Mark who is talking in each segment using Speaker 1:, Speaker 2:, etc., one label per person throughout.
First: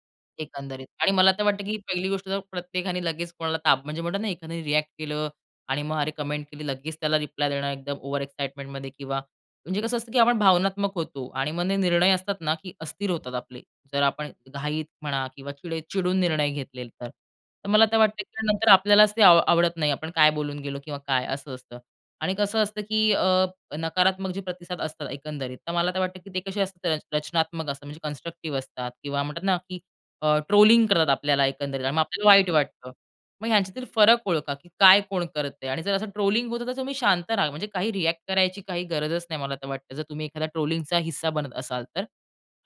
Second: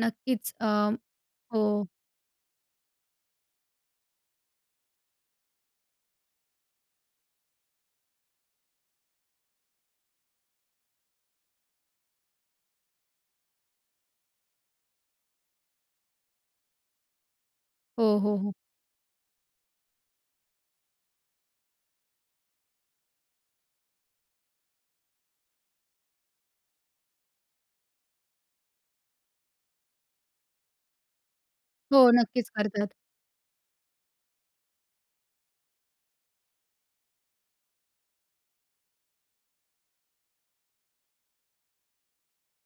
Speaker 1: नक्कीच. अ,
Speaker 2: एकंदरीत. आणि मला तर वाटतं की
Speaker 1: हो.
Speaker 2: पहिली गोष्ट जर प्रत्येकाने लगेच कोणाला ताप म्हणजे म्हणतो ना, एखाद्याने रिअ‍ॅक्ट केलं आणि मग अरे कमेंट केली, लगेच त्याला रिप्लाय देणं एकदम ओव्हर एक्साईटमेंटमध्ये किंवा म्हणजे कसं असतं की आपण भावनात्मक होतो आणि मग निर्णय असतात ना, की अस्थिर होतात आपले, जर आपण घाईत म्हणा किंवा चिडे चिडून निर्णय घेतले तर. तर मला ते
Speaker 1: हो,
Speaker 2: वाटतं
Speaker 1: हो,
Speaker 2: की
Speaker 1: हो.
Speaker 2: नंतर आपल्यालाच ते आ आवडत नाही. आपण काय बोलून गेलो किंवा काय असं असतं. आणि कसं असतं की अ, नकारात्मक प्रतिसाद असतात एकंदरीत, तर मला तर वाटतं की ते कसे असतात रचनात्मक असतात, म्हणजे कन्स्ट्रक्टिव्ह असतात किंवा म्हणतात ना, की अ, ट्रोलिंग करतात आपल्याला एकंदरीत आणि मग
Speaker 1: हो,
Speaker 2: आपल्याला
Speaker 1: नक्कीच
Speaker 2: वाईट
Speaker 1: करतात.
Speaker 2: वाटतं. मग ह्यांच्यातील फरक ओळखा की काय कोण करतंय आणि जर असं ट्रोलिंग होतं, तर तुम्ही शांत राहा. म्हणजे काही रिअ‍ॅक्ट करायची काही गरजच नाही, मला तर वाटतं. जर तुम्ही एखादा ट्रोलिंगचा हिस्सा बनत असाल तर.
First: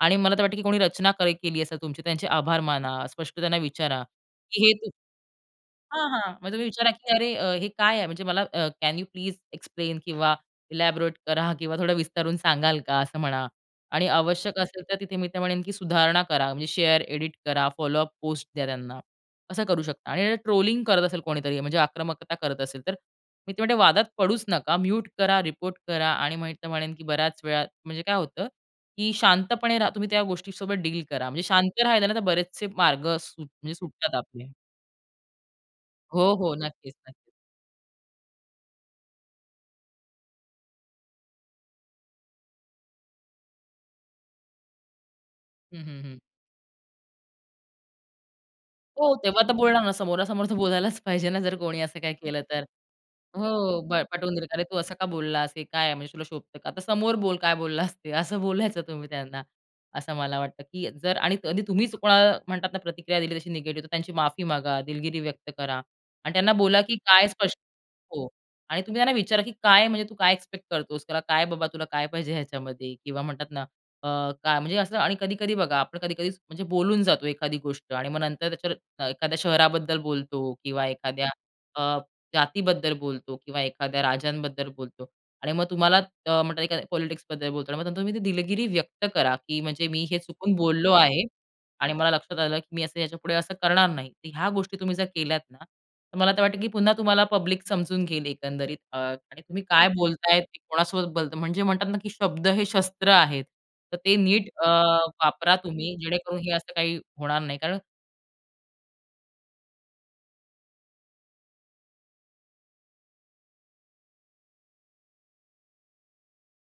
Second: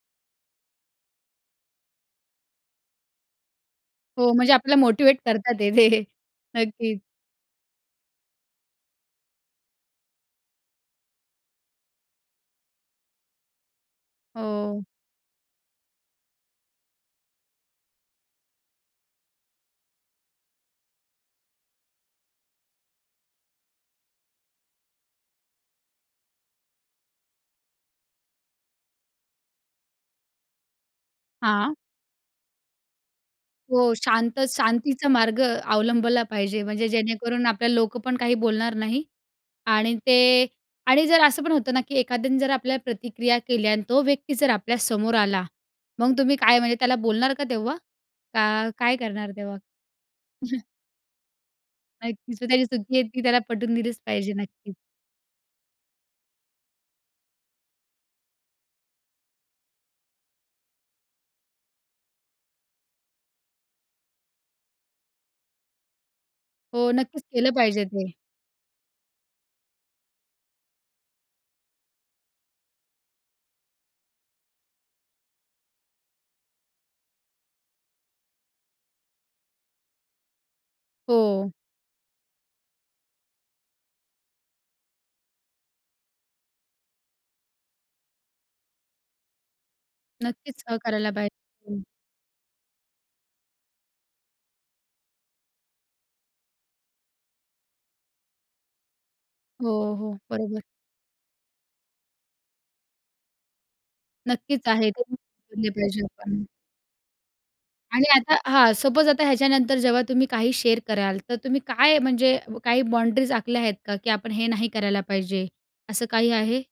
Speaker 2: आणि मला तर वाटतं की कोणी रचना करे केली असं तुमची, त्यांचे आभार माना, स्पष्ट त्यांना विचारा,
Speaker 1: हो, म्हणजे
Speaker 2: की "हे
Speaker 1: आपल्याला
Speaker 2: तु"
Speaker 1: मोटिव्हेट करतात हे जे.
Speaker 2: हां, हां, म्हणजे तुम्ही विचारा,
Speaker 1: नक्कीच.
Speaker 2: की "अरे हे अ, काय आहे?" म्हणजे मला अ, "कॅन यू प्लीज एक्सप्लेन किंवा इलॅबोरेट करा किंवा थोडं विस्तारून सांगाल का," असं म्हणा आणि आवश्यक असेल
Speaker 1: हो.
Speaker 2: तर तिथे मी तर म्हणेन की सुधारणा करा. म्हणजे शेअर, एडिट करा, फॉलोअप पोस्ट द्या त्यांना, असं करू शकता. आणि अ, ट्रोलिंग करत असेल कोणीतरी, म्हणजे आक्रमकता करत असेल, तर मी तर म्हणेन की वादात पडूच नका. म्यूट करा, रिपोर्ट करा आणि तर म्हणेन की बऱ्याच वेळा म्हणजे काय होतं, की शांतपणे रहा. तुम्ही त्या गोष्टीसोबत डील करा. म्हणजे
Speaker 1: हां.
Speaker 2: शांत राहायला ना, तर बरेचसे मार्ग म्हणजे सुट
Speaker 1: हो,
Speaker 2: सुटतात
Speaker 1: शांत
Speaker 2: आपले.
Speaker 1: शांतीचा मार्ग अवलंबला
Speaker 2: हो, हो,
Speaker 1: पाहिजे, म्हणजे
Speaker 2: नक्कीच, नक्कीच.
Speaker 1: जेणेकरून आपल्याला लोकं पण काही बोलणार नाही. आणि ते आणि जर असं पण होतं ना की एखाद्याने जर आपल्याला प्रतिक्रिया केल्या आणि तो व्यक्ती जर आपल्यासमोर आला,
Speaker 2: हं, हं,
Speaker 1: मग
Speaker 2: हं.
Speaker 1: तुम्ही काय म्हणजे त्याला बोलणार का तेव्हा? का काय
Speaker 2: हो,
Speaker 1: करणार
Speaker 2: तेव्हा तर
Speaker 1: तेव्हा?
Speaker 2: बोलणार ना. समोरासमोर तर बोलायलाच पाहिजे ना, जर कोणी असं काही
Speaker 1: नक्कीच,
Speaker 2: केलं
Speaker 1: ती
Speaker 2: तर.
Speaker 1: त्याची चुकी आहे, ती त्याला
Speaker 2: हो,
Speaker 1: पटवून दिलीच
Speaker 2: प
Speaker 1: पाहिजे.
Speaker 2: पटवून देईल का "अरे
Speaker 1: नक्कीच.
Speaker 2: तू असं का बोललास? हे काय आहे? म्हणजे तुला शोभतं का? आता समोर बोल काय बोललास ते," असं बोलायचं तुम्ही त्यांना. असं मला वाटतं की जर आणि कधी तुम्हीच कोणाला म्हणतात ना, प्रतिक्रिया दिली तशी निगेटिव्ह तर त्यांची माफी मागा, दिलगिरी व्यक्त करा आणि त्यांना बोला
Speaker 1: हो,
Speaker 2: की
Speaker 1: नक्कीच
Speaker 2: काय
Speaker 1: केलं
Speaker 2: स्पष्ट
Speaker 1: पाहिजे ते.
Speaker 2: हो. आणि तुम्ही त्यांना विचारा की "काय, म्हणजे तू काय एक्सपेक्ट करतोस," "तुला काय बाबा, तुला काय पाहिजे ह्याच्यामध्ये." किंवा म्हणतात ना, अ, काय म्हणजे असं आणि कधी-कधी बघा आपण कधी-कधी म्हणजे बोलून जातो एखादी गोष्ट आणि मग नंतर त्याच्यावर एखाद्या शहराबद्दल बोलतो किंवा एखाद्या
Speaker 1: हो.
Speaker 2: अ, जातीबद्दल बोलतो किंवा एखाद्या राज्यांबद्दल बोलतो आणि मग तुम्हाला अ, म्हणतात एखाद्या पॉलिटिक्सबद्दल बोलतो आणि मग नंतर तुम्ही ती दिलगिरी व्यक्त करा की म्हणजे, "मी हे चुकून
Speaker 1: नक्कीच अ,
Speaker 2: बोललो
Speaker 1: करायला
Speaker 2: आहे
Speaker 1: पाइ हं.
Speaker 2: आणि मला लक्षात आलं, की मी याच्यापुढे असं करणार नाही." तर ह्या गोष्टी तुम्ही जर केल्या ना, तर मला तर वाटतं की पुन्हा तुम्हाला पब्लिक समजून घेईल एकंदरीत. अ, आणि तुम्ही काय
Speaker 1: हो, हो,
Speaker 2: बोलताय ते
Speaker 1: बरोबर.
Speaker 2: कोणासोबत बोलत, म्हणजे म्हणतात ना, की शब्द हे शस्त्र आहेत, तर ते नीट
Speaker 1: नक्कीच
Speaker 2: अ,
Speaker 1: आहे, [unintelligible]
Speaker 2: वापरा
Speaker 1: ते पण
Speaker 2: तुम्ही
Speaker 1: पाहिजे
Speaker 2: जेणेकरून
Speaker 1: आपण.
Speaker 2: हे असं काही होणार नाही, कारण
Speaker 1: आणि आता हां. सपोज आता ह्याच्यानंतर जेव्हा तुम्ही काही शेअर कराल, तर तुम्ही काय म्हणजे अ, काही बाउंडरीज आखल्या आहेत का, की आपण हे नाही करायला पाहिजे, असं काही आहे?